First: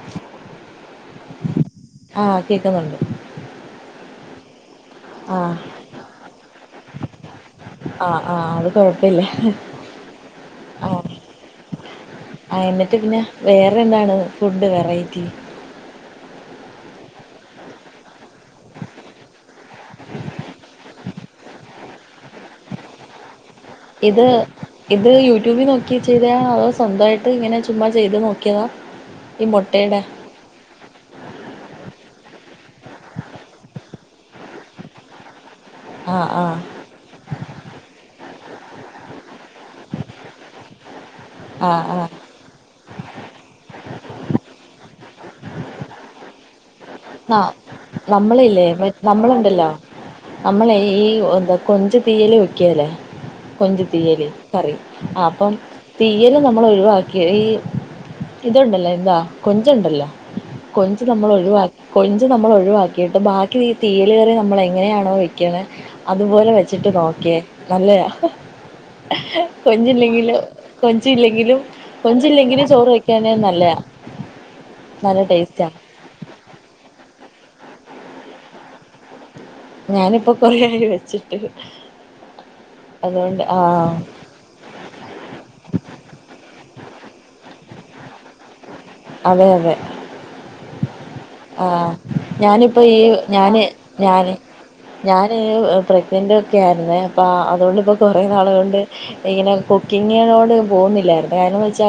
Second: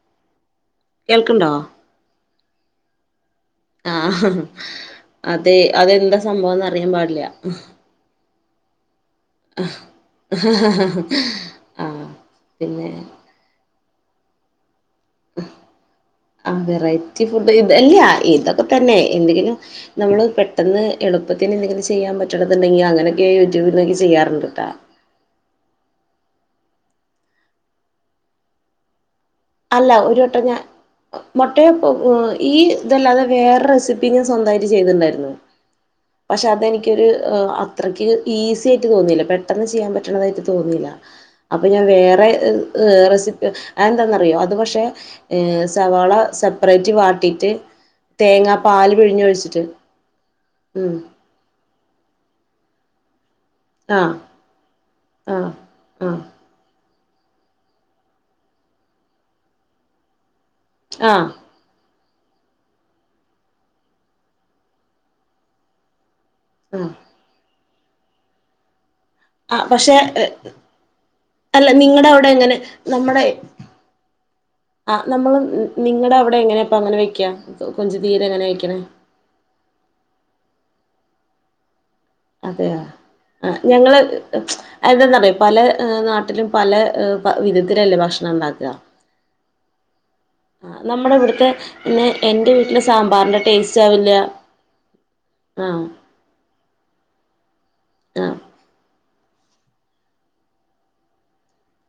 [unintelligible] കേൾക്ക്ണ്ടോ ആ കേൾക്കുന്നുണ്ട് ആഹ ഹഹ ആഹ് അതെ അതെന്താ സംഭവംന്ന് അറിയാൻ പാടില്ല ആഹ് ആ അത് കൊഴപ്പില്ലേ ആ ആഹ് പിന്നെ എന്നിട്ട് വേറെ എന്താണ് ഫുഡ് വെറൈറ്റി ആ വെറൈറ്റി ഫുഡ് ഇതല്ല ഇതൊക്കെ തന്നെ എന്തെങ്കിലും നമ്മള് പെട്ടെന്ന് എളുപ്പത്തിന് എന്തെങ്കിലും ചെയ്യാൻ പറ്റണ്ടത്ണ്ടെങ്കിൽ അങ്ങനെ യെ യൂട്യൂബിൽ നോക്കി ഇത് ചെയ്യാറുണ്ട് കേട്ടാ ഇത് യൂട്യൂബിൽ നോക്കി ചെയ്ത അതോ സ്വന്തമായിട്ട് ഇങ്ങനെ ചുമ്മാ ചെയ്ത് നോക്കിയതാണ് അല്ല ഒരു വട്ടംഞാൻ മുട്ടയ ഈ ഇതല്ലാതെ വേറെ റെസിപ്പി ഞൻ സ്വന്തയിട്ട് ചെയ്തിട്ടണ്ടായിരുന്നു ആഹ് പക്ഷെ ആഹ് അതെനിക്ക് ക്കൊരു അത്രയ്ക്ക് ഈസി ആയിട്ട് തോന്നിയില്ല പെട്ടെന്ന് ചെയ്യാൻ പറ്റണതായിട്ട് തോന്നിയില്ല അപ്പൊ ഞാൻ ആഹ് ആഹ് വേറെ റെസിപ്പി അതഎന്താന്ന അറിയ അറിയോ അത് പക്ഷെ സവാള സപ്പ് അപ്പറേറ്റ് ന്നാ വാട്ടിയിട്ട് തേങ്ങാ നമ്മളില്ലേ പാല് മറ്റ് പിഴിഞ്ഞോഴിച്ചിട്ട് നമ്മളുണ്ടല്ലോ നമ്മളെ ഈ എന്താ കൊഞ്ച് തീയൽ വെക്കേല്ലേ കൊഞ്ച് ആഹ് തീയല് കറി ആഹ് അപ്പം ആഹ് തീയല് നമ്മളൊഴിവാ ‌ക്കി ഈ ഇതുണ്ടല്ലോ എന്താ കൊഞ്ചുണ്ടല്ലോ കൊഞ്ച് ആഹ് നമ്മളൊഴിവാ കൊഞ്ച് നമ്മളൊഴിവാക്കിയട്ട് ബാക്കി ഈ തീയല് കറി നമ്മളെങ്ങനെയാണോ വെക്കണേ അതുപോലെ വെച്ചട്ട് ആഹ് നോക്കിയേ നല്ലയാ ആഹ് പക്ഷെ കൊഞ്ചില്ലെങ്കിലും കൊഞ്ചില്ലെങ്കിലും അല്ല നിങ്ങടെ അവിടെ എങ്ങനെ കൊഞ്ചില്ലെങ്കിലും ചോറ് നമ്മടെ കയ്ക്കാന് നല്ലയാ ആഹ് നല്ല നമ്മള് ടേസ്റ്റാ നിങ്ങടവിടെ എങ്ങനെയാപ്പ അങ്ങനവെക്ക കൊഞ്ച് തീയല് എങ്ങനെയാ വെക്കണേ ഞാനിപ്പൊ കൊറേയായി വെച്ചിട്ട് അതെയോ ആഹ് ഞങ്ങള് എന്താന്നറിയോ പല നാട്ടിലും പല പ വിധത്തിലല്ലേ ഭക്ഷണം ഇണ്ടാക്കാ അതെ അതെ നമ്മുടെ ഇവിടുത്തെ ആഹ് പിന്നെ എന്റെ ഞാനിപ്പോ വീട്ടിലെ ഈ സാമ്പാറിന്റെ ഞാന് ടേസ്റ്റ് ആവില്ല ഞാന് ഞാന് ആ പ്രഗ്നന്റ് ഒക്കെ ആയിരുന്നേ അപ്പൊ അതുകൊണ്ടിപ്പോ കൊറേ ആ നാള് കൊണ്ട് ഇങ്ങനെ കുക്കിങ്ങിനോട് പോന്നില്ലായിരുന്നു കാരണോന്ന് വെച്ച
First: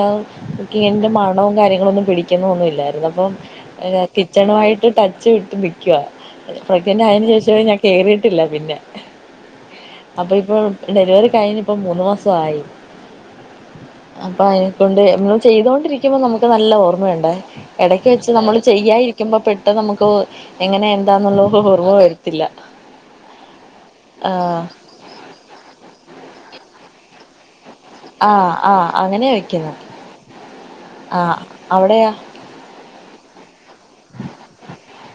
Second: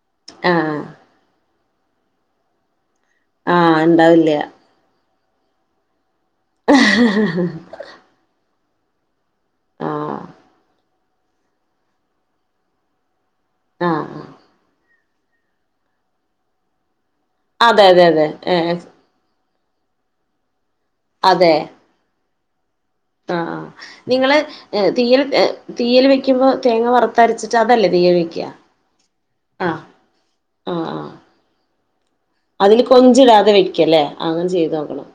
ആ കുക്കിങ്ങിൻ്റെ മണോം ങ്ങളൊന്നും പിടിക്കുന്നോന്നില്ലായിരുന്ന് അപ്പം ആ ഉണ്ടാവില്ല കിച്ചണുവായിട്ട് ടച്ച് വിട്ട് നി ക്കുവ പ്രെഗ്നന്റ് ആയേന് ശേഷവേ ഞാൻ കേറിയട്ടില്ല പിന്നെ ആ അപ്പൊ ഇപ്പോ ഡെലിവറി കഴിഞ്ഞിപ്പ മൂന്നു മാസം ആയി ആഹ് അപ്പൊ അയിനെക്കൊണ്ട് നമ്മള് ചെയ്തോണ്ടിരിക്കുമ്പോ നമുക്ക് നല്ല ഓർമ്മയുണ്ടെ അതെ അതെ എടക്ക് അതെ വെച്ച് ഏ നമ്മള് ചെയ്യാരി ക്കുമ്പോ പെട്ടന്ന് നമുക്ക് എങ്ങനെ എന്താന്നുള്ള ഓർമ്മ വരത്തില്ല ആഹ് നിങ്ങള് ആഹ് എഹ് തീയല് എഹ് തീയല് വെക്കുമ്പോ തേങ്ങ വറുത്തരച്ച് റ്റതല്ലേ തീയല് വെക്കാ ആഹ് ആഹ് അങ്ങനെയാ വെക്കുന്നെ ആഹ് ആഹ് ആഹ് അതില് കൊഞ്ചിടാതെ വെക്കല്ലേ അങ്ങനെ ചെയ്ത് നോക്കണം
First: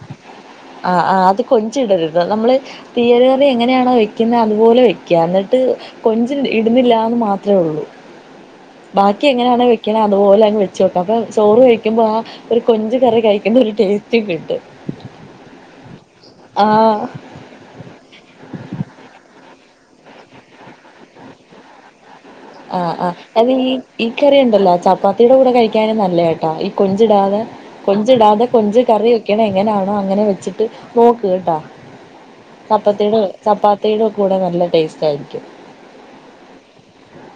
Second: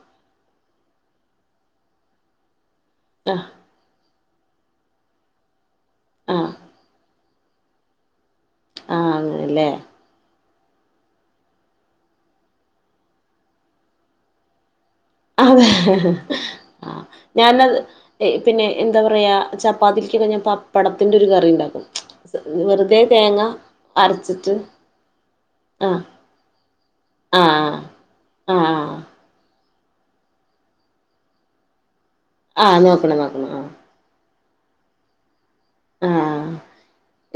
ആഹ് ആഹ് അത് കൊഞ്ച് ഇടരുത് നമ്മള് തീയല് ആ കറി എങ്ങനെയാണോ വെ ക്കുന്നേ അതുപോലെ വയ്ക്ക എന്നിട്ട് കൊഞ്ച് ആഹ് ഇടുന്നില്ലാന്ന് മാത്രേ ഒള്ളൂ ആഹ് ബാക്കി എങ്ങനെയാണോ അങ്ങനെല്ലേ വെക്കണ അ തുപോലെ അങ്ങ് വെച്ച് നോക്ക അപ്പൊ ചോറ് കഴിക്കുമ്പോ ആഹ് ഒരു കൊഞ്ച് കറി കഴിക്കുന്ന ഒരു ടേസ്റ്റും കിട്ടും അതേ ആഹ് ഞാൻന്നത് പിന്നെ എന്താ പറയാ ചപ്പാത്തിക്കൊക്കെ ഞാൻ പപ്പടത്തിന്റെ ഒരു കറി ഇണ്ടാക്കും ആഹ് ആഹ് അത് ഈ ഈ അരച്ചിട്ട് കറിയുണ്ടല്ലോ ചപ്പാത്തിയുടെ കൂടെ കഴിക്കാനും ആഹ് നല്ലയാട്ടാ ഈ കൊഞ്ചിടാതെ ആഹ് കൊഞ്ച് ഇടാതെ കൊഞ്ച് ആഹ് കറി വെ ക്കണ എങ്ങനാണോ അങ്ങനെ വെച്ചിട്ട് നോക്ക് കേട്ടാ ആഹ് നോക്കണം ചപ്പത്തീടെ നോക്കണം ആഹ് ചപ്പാ ത്തീടെ കൂടെ നല്ല ടേസ്റ്റ് ആയിരിക്കും ആഹ് അഹ്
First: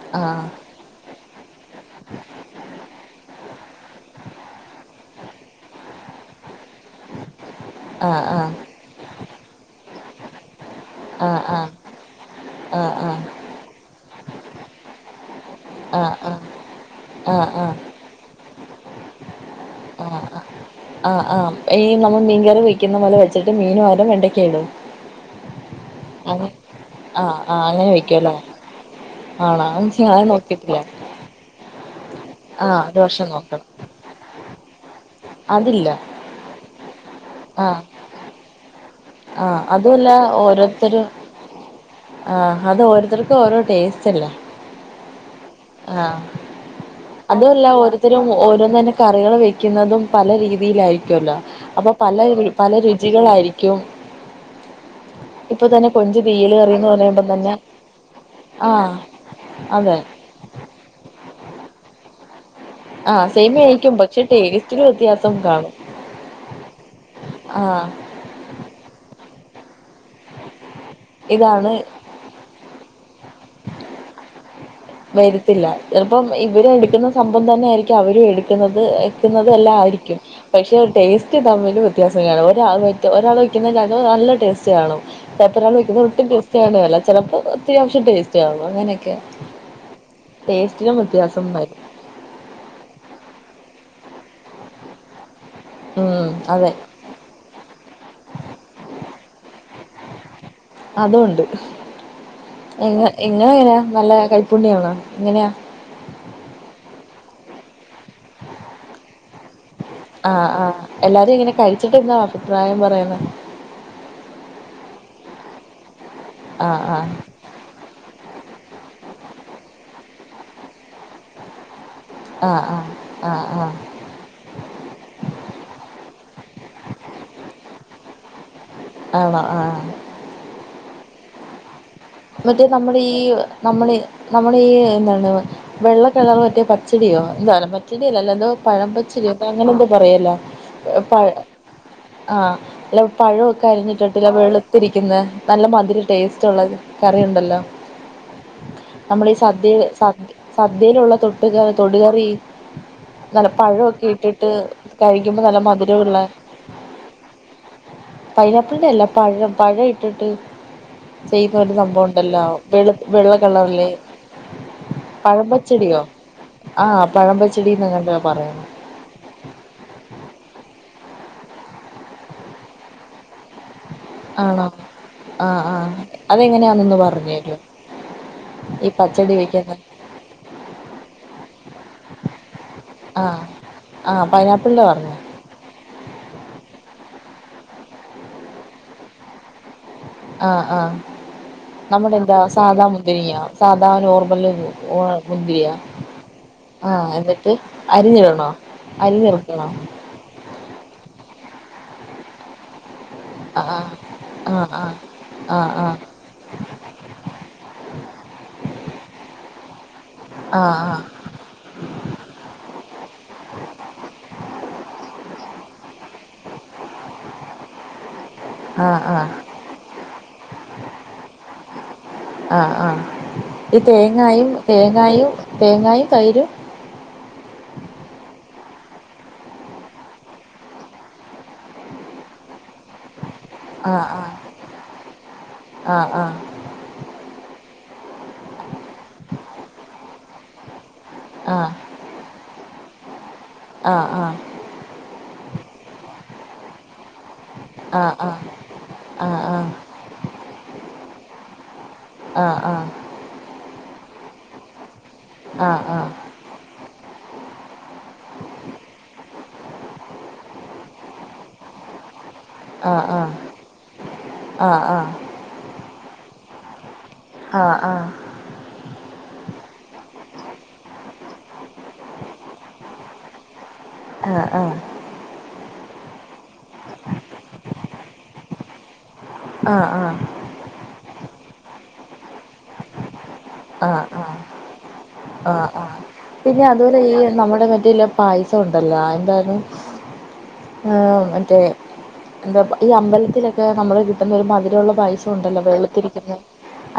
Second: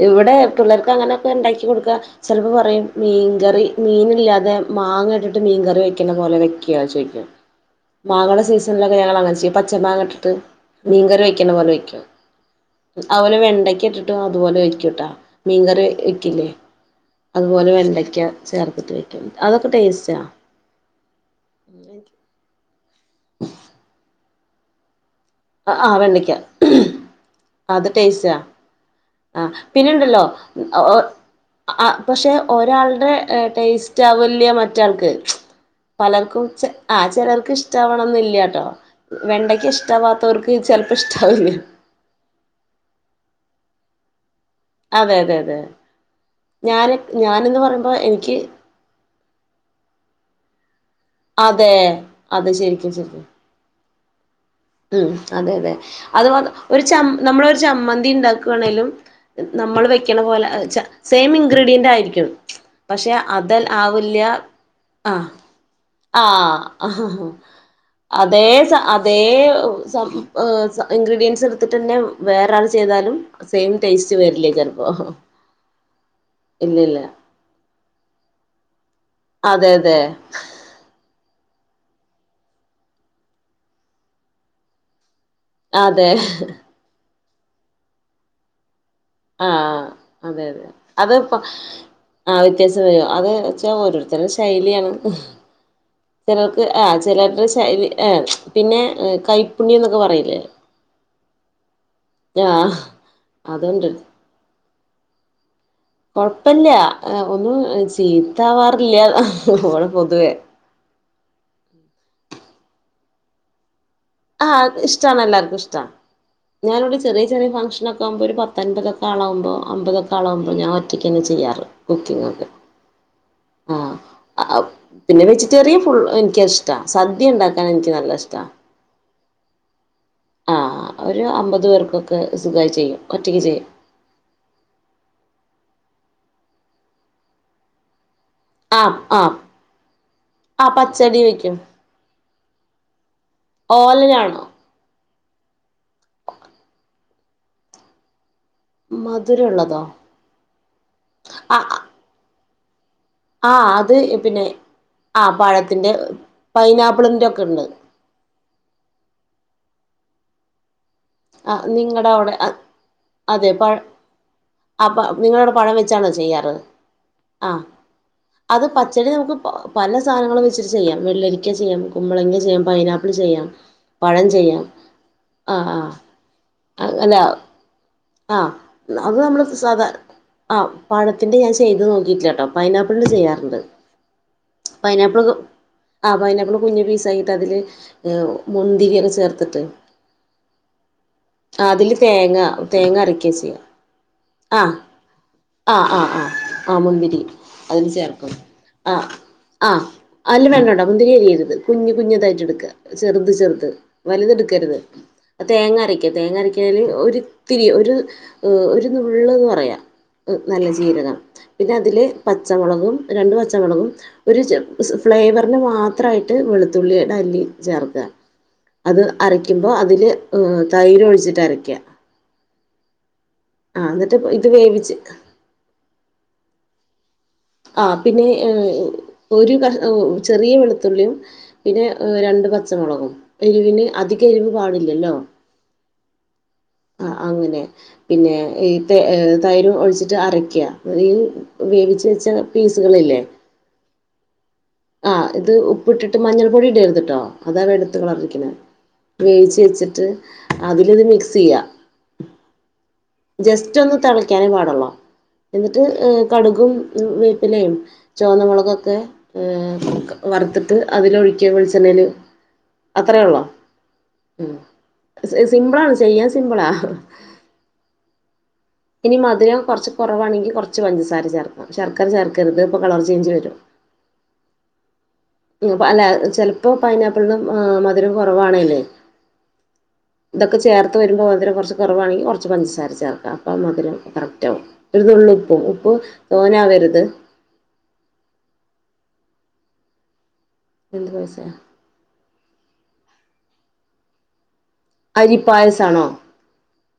ഇവിടെ ആഹ് പിള്ളേർക്കങ്ങനൊക്കെ ഇണ്ടാക്കി ക്കി കൊടുക്ക ചിലപ്പോ പറയും മീൻകറി മീനില്ലാതെ മാങ്ങ ഇട്ടിട്ട് മീൻകറി വയ്ക്കണ പോലെ വയ് ക്ക ശരിക്കും ആഹ് മാങ്ങേട ആഹ് സീസണിലൊക്കെ ഞങ്ങളങ്ങനെ ചെയ്യും പച്ച മാങ്ങ ഇട്ടിട്ട് മീൻ കറി വയ്ക്കണ പോലെ ആഹ് വെക്കും ആഹ് അതുപോലെ വെണ്ടക്ക ഇട്ടിട്ടും അതുപോലെ വയ്ക്കൂട്ടാ മീൻകറി ആഹ് ആഹ് വെയ്ക്കില്ലേ ആഹ് ആഹ് ആഹ് ആഹ് അതുപോലെ വെണ്ടയ്ക്ക ചേർത്തിട്ട് വെക്കും അതൊക്കെ ടേസ്റ്റാ ആഹ് ആഹ് ആഹ് ആഹ് ഈ നമ്മള് മീൻ കറി വെക്കുന്ന പോലെ വെച്ചിട്ട് മീൻ പകരം വെണ്ടയ്ക്ക ഇടും ആഹ് വെണ്ടക്ക അങ്ങ ആഹ് ആഹ് അങ്ങനെ വയ്ക്കുവല്ലേ ആഹ് പിന്നൊണ്ടല്ലോ നോക്കിട്ടില്ല ഓ ആഹ് പക്ഷെ ആഹ് ഒരു ഒരാൾടെ പ്രാവശ്യം നോക്കണം ടേസ്റ്റ് ആവുല്ലയ മറ്റെ ആൾ ക്ക് അതില്ല പലർക്കും ആഹ് ചെലർക്ക് ആഹ് ഇഷ്ട്ടാവണം എന്നില്ല്യാട്ടോ ആഹ് വെണ്ടയ്ക്ക് അതുവല്ല ഇഷ്ട്ടാവത്തോർക്ക് ചെലപ്പോ ഓരോരുത്തര് ഇഷ്ട്ടാവില്ല ആഹ് അത് ഓരോത്തർക്കും ഓരോ ടേസ്റ്റ് അല്ലേ അതെ അതെ അതെ ആഹ് ഞാന് ഞാനെന്ന് അതുവല്ല പറയുമ്പോ ഓരോത്തരും എനിക്ക് ഓരോന്നന്നെ കറികള് വെക്ക്യുന്നതും പല രീതിയിലായിരിക്കുവല്ലോ അതെ അപ്പം പല രീ അതെ പല ശരിക്കും ശരിക്കും രുചികളായിരിക്ക്യും ഉം അതെ അതെ അത്പോലെ ഒരു ചം പറയുമ്പോ തന്നെ നമ്മളൊരു ചമ്മന്തി ഇണ്ടാക്കുവാണേലും ആഹ് നമ്മള് അതെ വെക്ക്യണ പോലെ ആഹ് ച സെയിം ഇൻഗ്രീഡിയന്റായിരിക്ക്യും പഷേ ആഹ് സെയിം അതൽ ആയിരിക്കും ആവില്ല പക്ഷെ ടേസ്റ്റില് ആഹ് വ്യത്യാസം കാണും ആഹ് ആഹ് അതേ സ അതേ സം ഏഹ് സ ഇൻഗ്രീഡിയൻസ് ഇതാണ് ഇട്ത്തിട്ടന്നെ വേറെ ഒരാള് ചെയ്താലും സെയിം ടേസ്റ്റ് വെര്ല്ല്യെ ചെലപ്പം വരത്തില്ല ചെലപ്പം ഇവര് ഇട്ക്കുന്ന സംഭവം തന്നായിരിക്ക്യും അവരും എടുക്കുന്നത് എ ട്ട്ന്നത് അതെ വെല്ലോം അതെ ആയിരിക്കും പക്ഷേ ടേസ്റ്റ് തമ്മില് വ്യത്യാസം കാണും ഒരാള് [unintelligible] ഒരാള് വെക്ക്യുന്ന [unintelligible] നല്ല ടേസ്റ്റ് കാണും. മറ്റൊരാള് വെക്ക്യുന്നത് അതെ ഒട്ടും ടേസ്റ്റ് കാണേല ചെലപ്പം അത്യാവിശ്യം ടേസ്റ്റാവും അങ്ങനൊക്കെയാ ആഹ് അതെ അതെ അത് പ വരും ആഹ് വ്യത്യാസം വരും അത്ച്ചാ ഓരോരുത്തരുടെ ശൈലിയാണ് ഉം ചെലർക്ക് അതെ ആഹ് ചേലേര്ടെ ശൈലി ഏഹ് പിന്നെ കൈപ്പുണ്യംന്നൊക്കെ പറയില്ലേ അതുവുണ്ട് ആഹ് ഇങ്ങ ഇങ്ങളെ എങ്ങനെയാ അതുണ്ട് നല്ല കൈപ്പുണ്യാണോ എങ്ങനെയാ? കൊഴപ്പല്ല ഏഹ് ഒന്നും ഏഹ് ചീത്ത ആവാറില്ല [unintelligible] ആഹ് ആഹ് എല്ലാരും എങ്ങനെ കഴിച്ചിട്ട് എന്താ അഭിപ്രായം പറയുന്നെ? ആഹ് അത് ഇഷ്ടാണ് എല്ലാർക്കും ഇഷ്ടാ ഞാന് ആഹ് ഇവടെ ആഹ് ചെറിയ ചെറിയ ഫംഗ്ഷനൊക്കാവുമ്പോ ഒരു പ ത്തൻമ്പതക്കാളവുമ്പോ അമ്പതൊക്കെ ആളാവുമ്പോ ഞാൻ ഒറ്റക്കന്നെ ചെയ്യാറ് കുക്കിങ്ങും ആഹ് ആഹ് ആഹ് ആഹ് ആഹ് പിന്നെ വെജിറ്റേറിയൻ ഫുൾ എനിക്ക്യ അഹ് ഇഷ്ടാ സദ്യ ഇണ്ടാക്കാനാ എനിക്ക്യ് നല്ല ഇഷ്ടാ ആണോ ആഹ് ആഹ് ഒരു അമ്പത് പേർക്കൊ ന്ന്ട്ട് നമ്മളെ ഈയ് നമ്മള് നമ്മളെ ഈ എന്താണ് വെള്ളക്കളറ്ല് മറ്റെ പച്ചടിയോ എന്തായാലും പച്ചടിയല്ല അല്ല എന്തോ പഴം ആഹ് ആഹ് പച്ചടിയോ ഇപ്പ അങ്ങനെന്തോ പറയെല്ലോ ആ ഏഹ് പച്ചടി പഴ വെക്കും ആഹ് ല്ലോം പഴൊക്കെ അരിഞ്ഞ് ഇട്ട്ട്ടില്ലെ ഓലനാണോ വെള് ത്തിരിക്ക്യിന്നെ നല്ല മധിരി ടേസ്റ്റ്ള്ളത് കറിണ്ടല്ലോ? നമ്മളെ ഈ മധുരമുള്ളതോ സദ്യേല് സദ്യ സദ്യയിലുള്ള ആ തൊട്ടുക തൊടുകറി നല്ല ആ അത് പഴൊക്കെ പിന്നെ ഇട്ടിട്ട് ആ കഴിക്കുമ്പം നല്ല പഴത്തിന്റെ മധുരവുള്ളെ പൈനാപ്പിളിന്റെ ഒക്കെ ഉണ്ട് പൈനാപ്പിൾന്റെ അല്ല പഴം പഴയിട്ടിട്ട് ആ [unintelligible] നിങ്ങളുടെ അവിടെ സംഭവണ്ടല്ലോ വെള് വെള്ള അതെ പഴ കളറ്ല് ആ പഴം നിങ്ങളവിടെ പച്ചടിയോ വെച്ചാണോ ചെയ്യാറ് ആഹ് പഴം ആ പച്ചടിന്നങ്ങാണ്ടാ പറയു അത് പച്ചടി നമുക്ക് പ പല സാനങ്ങളും വെച്ചിട്ട് ചെയ്യാം വെള്ളരിക്ക ചെയ്യാം കുമ്പളങ്ങ ചെയ്യാം പൈനാപ്പിള് ചെയ്യാം പഴം ചെയ്യാം ആഹ് ആഹ് അത് എങ്ങനെയാന്നൊന്ന് പറഞ്ഞേരോ? ആഹ് അത് നമ്മള് സാധാ ആഹ് പഴത്തിന്റെ ഞാൻ ചെയ്ത് നോക്കിട്ട്ല്ലാട്ടോ പൈനാപ്പിൾന്റെ ആഹ് ചെയ്യാറ്ണ്ട് ആഹ് പൈനാപ്പിൾന്റെ പറ്ഞ്ഞ ആഹ് പൈനാപ്പിള് കുഞ്ഞു പീസായിട്ട് അതില് ഏഹ് മുന്തിരിയൊക്കെ ചേർത്തിട്ട് ആഹ് ആഹ് അതില് നമ്മുടെ എന്താ തേങ്ങ സാധാ തേങ്ങ അരയ്ക്കുക മുന്തിരിങ്ങയൊ ചെയ്യുക സാധാ നോർമ്മല് ആ വൊ ഓ മുന്തിരിയാ ആഹ് ആഹ് ആഹ് ആഹ് മുന്തിരി എന്നിട്ട് അതിൽ അരിഞ്ഞ് ചേർക്കും ഇടണോ അരിഞ്ഞ് എട്ക്കണോ? അല്ല് വേണ്ടാട്ടോ മുന്തിരി എരിയരുത് കുഞ്ഞ് കുഞ്ഞതായിട്ടെട്ക്ക ചെറുത് ചെറുത് ആഹ് ആഹ് വലുതെട്ക്കരുത് ആഹ് ആഹ് തേങ്ങ അരക്ക്യ തേങ്ങ അരക്ക്യണേല് ഒരിത്തിരി ഒരു ഓഹ് ഒരു നുള്ള്ന്ന് പറയാ ഏഹ് നല്ല ആഹ് ആഹ് ജീരകം പിന്നെ അതില് പച്ചമൊളകും രണ്ട് പച്ചമൊളകും ഒര് ചം സ് ഫ്ലേവറിന് മാത്രം ആയിട്ട് വെളുത്തുള്ളിടെ അല്ലി ചേർക്കാ അത് ആഹ് ആഹ് ആഹ് അരയ്ക്കുമ്പോ അതില് ഏഹ് തൈര് ഒഴിച്ചിട്ട് അരയ്ക്ക ആഹ് ആഹ് ഈ എന്നിട്ട് തേങ്ങായും ഇത് വേവിച്ച് തേങ്ങായും തേങ്ങായും തൈരും ആഹ് പിന്നെ ഒരു കഷ്ണം ചെറിയ വെളുത്തുള്ളിയും പിന്നെ രണ്ട് പച്ചമുളകും എരിവിന് ആഹ് അധിക ആഹ് എരിവ് പാടില്ലല്ലോ ആഹ് ആഹ് അങ്ങനെ പിന്നെ ഈ ത തൈരും ഒഴിച്ചിട്ട് അരക്കുക ഈ ആഹ് വേവിച്ച് വെച്ച പീസുകളില്ലേ ആഹ് ആഹ് ആഹ് ഇത് ഉപ്പിട്ടിട്ട് മഞ്ഞൾ പൊടി ഇടരുത് കേട്ടോ അത അത് എടുത്ത് ആഹ് കളഞ്ഞെക്കണ ആഹ് ആഹ് വേവിച്ച് വെച്ചിട്ട് അതിലിത് മിക്സ് ചെയ്യുക ആഹ് ആഹ് ജസ്റ്റ് ഒന്ന് തിളക്കാനേ പാടുള്ളോ എന്നിട്ട് ആഹ് ഏഹ് കടുകും വേപ്പിലയും ചുവന്നമുളകൊക്കെ ഏഹ് വറുത്തിട്ട് അതിൽ ഒഴിക്കിയ വെളിച്ചെണ്ണേല് ആഹ് ആഹ് അത്രയേ ഉള്ളോ ആഹ് ഉം ആഹ് ആഹ് സിമ്പിളാണ് ചെയ്യാൻ സിമ്പിളാ ആഹ് ആഹ് ഇനി മധുരം കുറച്ച് കുറവാണെങ്കിൽ കുറച്ച് പഞ്ചസാര ചേർക്കാം ശർക്കര ചേർക്കരുത് ഇപ്പൊ കളർ ചേഞ്ച് വരും [unintelligible] ആഹ് അല്ല ചിലപ്പോ പൈനാപ്പിളിനും മധുരം കുറവാണല്ലേ ആഹ് ആഹ് ഇതൊക്കെ ചേർത്തു വരുമ്പോൾ മധുരം കുറച്ച് കുറവാണെങ്കിൽ കുറച്ച് പഞ്ചസാര ചേർക്കാം അപ്പ മധുരം ആഹ് ആഹ് കറക്റ്റാവും ഒരുനുള്ള് ഉപ്പും ആഹ് ഉപ്പ് ആഹ് പിന്നെ അതുപോലെ തോന്നാവരുത് ഈ നമ്മുടെ മറ്റയില്ല പായസം ഉണ്ടല്ലോ എന്താത് എന്ത് ആഹ്‌ പൈസ മറ്റേ എന്താ ഈ അമ്പലത്തിലൊക്കെ നമ്മള് കിട്ടുന്നൊരു മധുരമുള്ള പായസം ഉണ്ടല്ലോ അരിപ്പായസാണോ വെളുത്തിരിക്കുന്ന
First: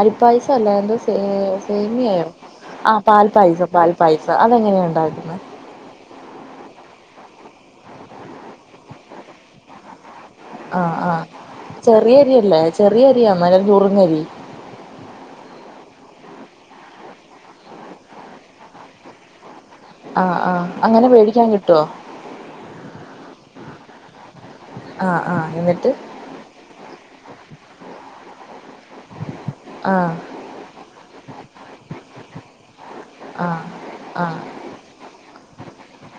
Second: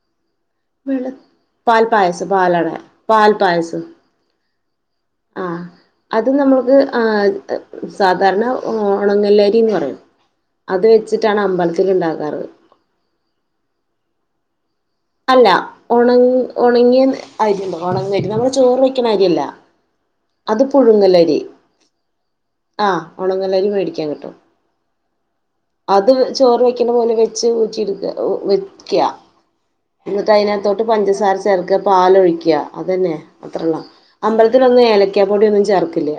അരിപ്പായസം അല്ല എന്താ വെള്ള സേ പാൽ സേമിയോ പായസം പാലാണ് ആഹ് പാൽ പായസം പാൽ പായസം അതെങ്ങനെയ ഉണ്ടാക്കുന്നത് ആഹ് അത് നമ്മൾക്ക് ആഹ് സാധാരണ ഉണങ്ങല്ലരിന്ന് പറയും അത് ആഹ് ആഹ് വെച്ചിട്ടാണ് അമ്പലത്തിൽ ചെറിയ ഉണ്ടാക്കാറ് അരിയല്ലേ ചെറിയ അരി ആണ് [unintelligible] നുറുങ്ങ അരി അല്ല ഉണ ഉണങ്ങിയ അരിണ്ട് ഉണങ്ങിയ അരി നമ്മള് ചോറ് വെക്കണ അരി അല്ല ആഹ് ആഹ് അങ്ങനെ വേടിക്കാൻ കിട്ടുവോ ആഹ് ഉണങ്ങലരി വേടിക്കാൻ കിട്ടും ആഹ് ആഹ് എന്നിട്ട് അത് ചോറ് വയ്ക്കുന്ന പോലെ വെച്ച് ഊറ്റിടുക്കുക വയ്ക്ക ആഹ് എന്നിട്ട് അതിനകത്തോട്ട് പഞ്ചസാര ചേർക്ക പാലൊഴിക്കുക അതന്നെ ആഹ് അത്രള്ള അമ്പലത്തി ആഹ് അമ്പലത്തിലൊന്നും ഏലക്കാ പൊടിയൊന്നും ചേർക്കില്ല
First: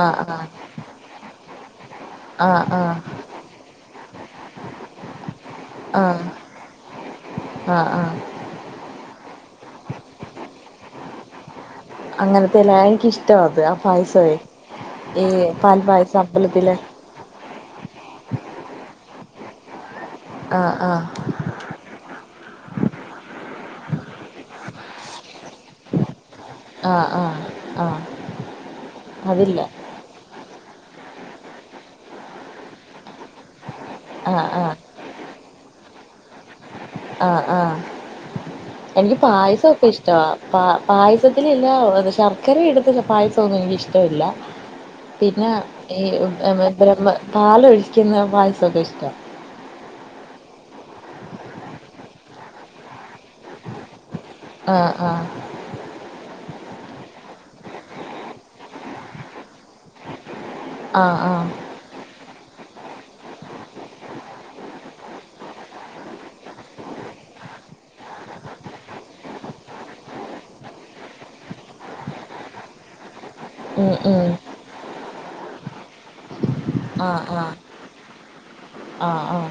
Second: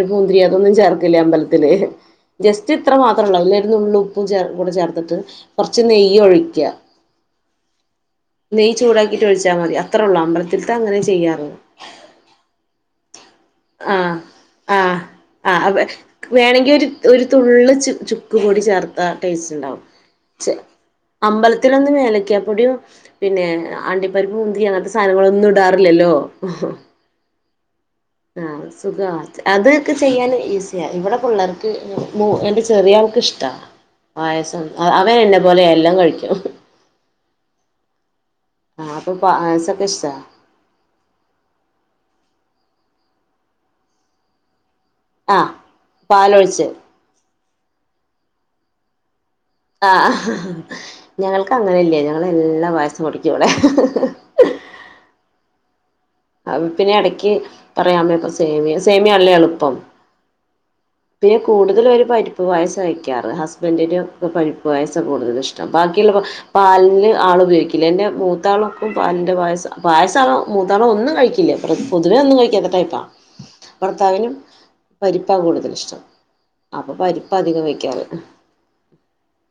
ആഹ് ആഹ് അതൊന്നും ചേർക്കില്ല അമ്പലത്തില് ആഹ് ജസ്റ്റ് ഇത്ര ആഹ് മാത്രള്ളൂ പിന്നൊരു നുള്ളൂ ഉപ്പും കൂടെ ചേർത്തിട്ട് കുറച്ച് നെയ്യ് ആഹ് ഒഴിക്ക ആഹ് ആഹ് നെയ്യ് ചൂടാക്കിട്ട് ഒഴിച്ചാ മതി അത്ര ഉള്ളൂ അമ്പലത്തിൽത്തെ അങ്ങനെ ചെയ്യാറു അങ്ങനത്തെല്ല എനിക്കിഷ്ടമാ അത് ആ ആഹ് പായസമേ ആഹ് ഈ ആഹ് അപ്പ പാൽ പായസം വേണെങ്കി അമ്പലത്തിലെ ഒരു ഒരു തുള്ള് ചു ചുക്ക് പൊടി ചേർത്ത ടേസ്റ്റ് ഉണ്ടാവും ചെ ആഹ് ആഹ് അമ്പലത്തിലൊന്നും ഏലക്കപ്പൊടി പിന്നെ അണ്ടിപ്പരിപ്പ് മുന്തിരി അങ്ങനത്തെ സാധനങ്ങളൊന്നും ഇടാറില്ലല്ലോ ആഹ് ആഹ് ആഹ് ആഹ് സുഖമാ അതില്ല അത് ക്കൊ ചെയ്യാൻ ഈസിയ ഇവിടെ പിള്ളേർക്ക് എന്റെ ചെറിയ ആൾക്ക് ഇഷ്ട ആഹ് പായസം ആഹ് അവൻ എന്നെ പോലെയ എല്ലാം കഴിക്കും ആഹ് ആഹ് ആഹ് അപ്പൊ എനിക്ക് പായസൊക്കെ ഇഷ്ടാ ഇഷ്ടവാ പ പായസത്തിൽ ഇല്ലെ ശർക്കര ഇടുന്ന പായസം ഒന്നും എനിക്ക് ഇഷ്ടമില്ല ആഹ് പിന്നെ ഈ പാലൊഴിച്ച് ബ്രഹ്മ പാല് ഒഴിക്കുന്ന പായസൊക്കെ ഇഷ്ടാ ആഹ് ഞങ്ങൾക്ക് അങ്ങനെ ഇല്ല ഞങ്ങൾ എല്ലാ പായസം കുടിക്കും ഇവിടെ ആഹ് ആഹ് അത് പിന്നെ എടക്ക് പറയാമ്മെപ്പ സേമിയ സേമിയല്ലേ എളുപ്പം ആഹ് പിന്നെ ആഹ് കൂടുതലേര് പരിപ്പ് ഇപ്പോ പായസാ വയ്ക്കാറ് ഹസ്ബൻടിനു പരിപ്പ് പായസാ കൂടുതല്ഷ്ടം ബാക്കിയുള്ള പാലില് ആള് ഉപയോഗിക്കില്ല എന്റെ മൂത്താളും പാലിന്റെ പായസം പായസാവ മൂത്താളൊന്നും കഴിക്കില്ല പൊതുവെ ഒന്നും കഴിക്കാത്ത ടൈപ്പാ ഉം ഉം ഭർത്താവിനും പരിപ്പാ കൂടുതലിഷ്ടം അപ്പൊ ആഹ് ആഹ് പരിപ്പാധികം വെക്കാറ് ആഹ് ആഹ്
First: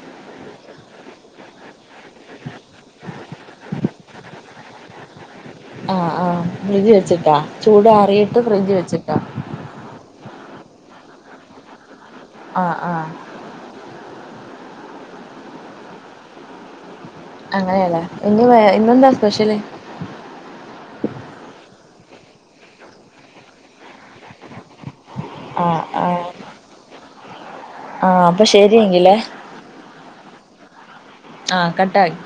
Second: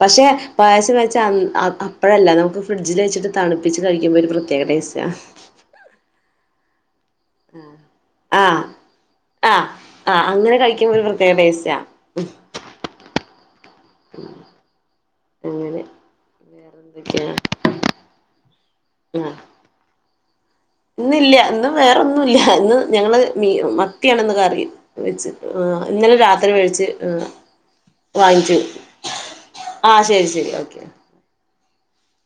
പക്ഷെ പായസം വെച്ച അ അപ്പഴല്ല നമുക്ക് ഫ്രിഡ്ജിൽ വെച്ചിട്ട് തണുപ്പിച്ച് കഴിക്കുമ്പോ ഒരു പ്രത്യേക ടേസ്റ്റാ ആഹ് ആഹ് ഫ്രിഡ്ജി വെച്ചിട്ടാ ചൂടാറിയിട്ട് ആഹ് ഫ്രിഡ്ജി വെച്ചിട്ടാ ആഹ് ആഹ് അങ്ങനെ കഴിക്കുമ്പ ഒരു പ്രത്യേക ടേസ്റ്റാ ആഹ് ആഹ് അങ്ങനെ [unintelligible] അങ്ങനെയല്ലേ ഇന്ന് വേ ഇന്നെന്താ ആഹ് സ്പെഷ്യല് ഇന്ന് ഇല്ല ഇന്നും വേറൊന്നുല്ല ഇന്ന് ഞങ്ങള് മീ മത്തിയാണ്ന്ന് കറി വെച്ചത് ആഹ് ഇന്നലെ രാത്രി വേടിച്ച് ഏഹ് ആഹ് അപ്പൊ വാങ്ങിച്ചു ശരിയെങ്കിലേ ആഹ് ശരി ശരി ഓക്കെ ആഹ് കട്ടായി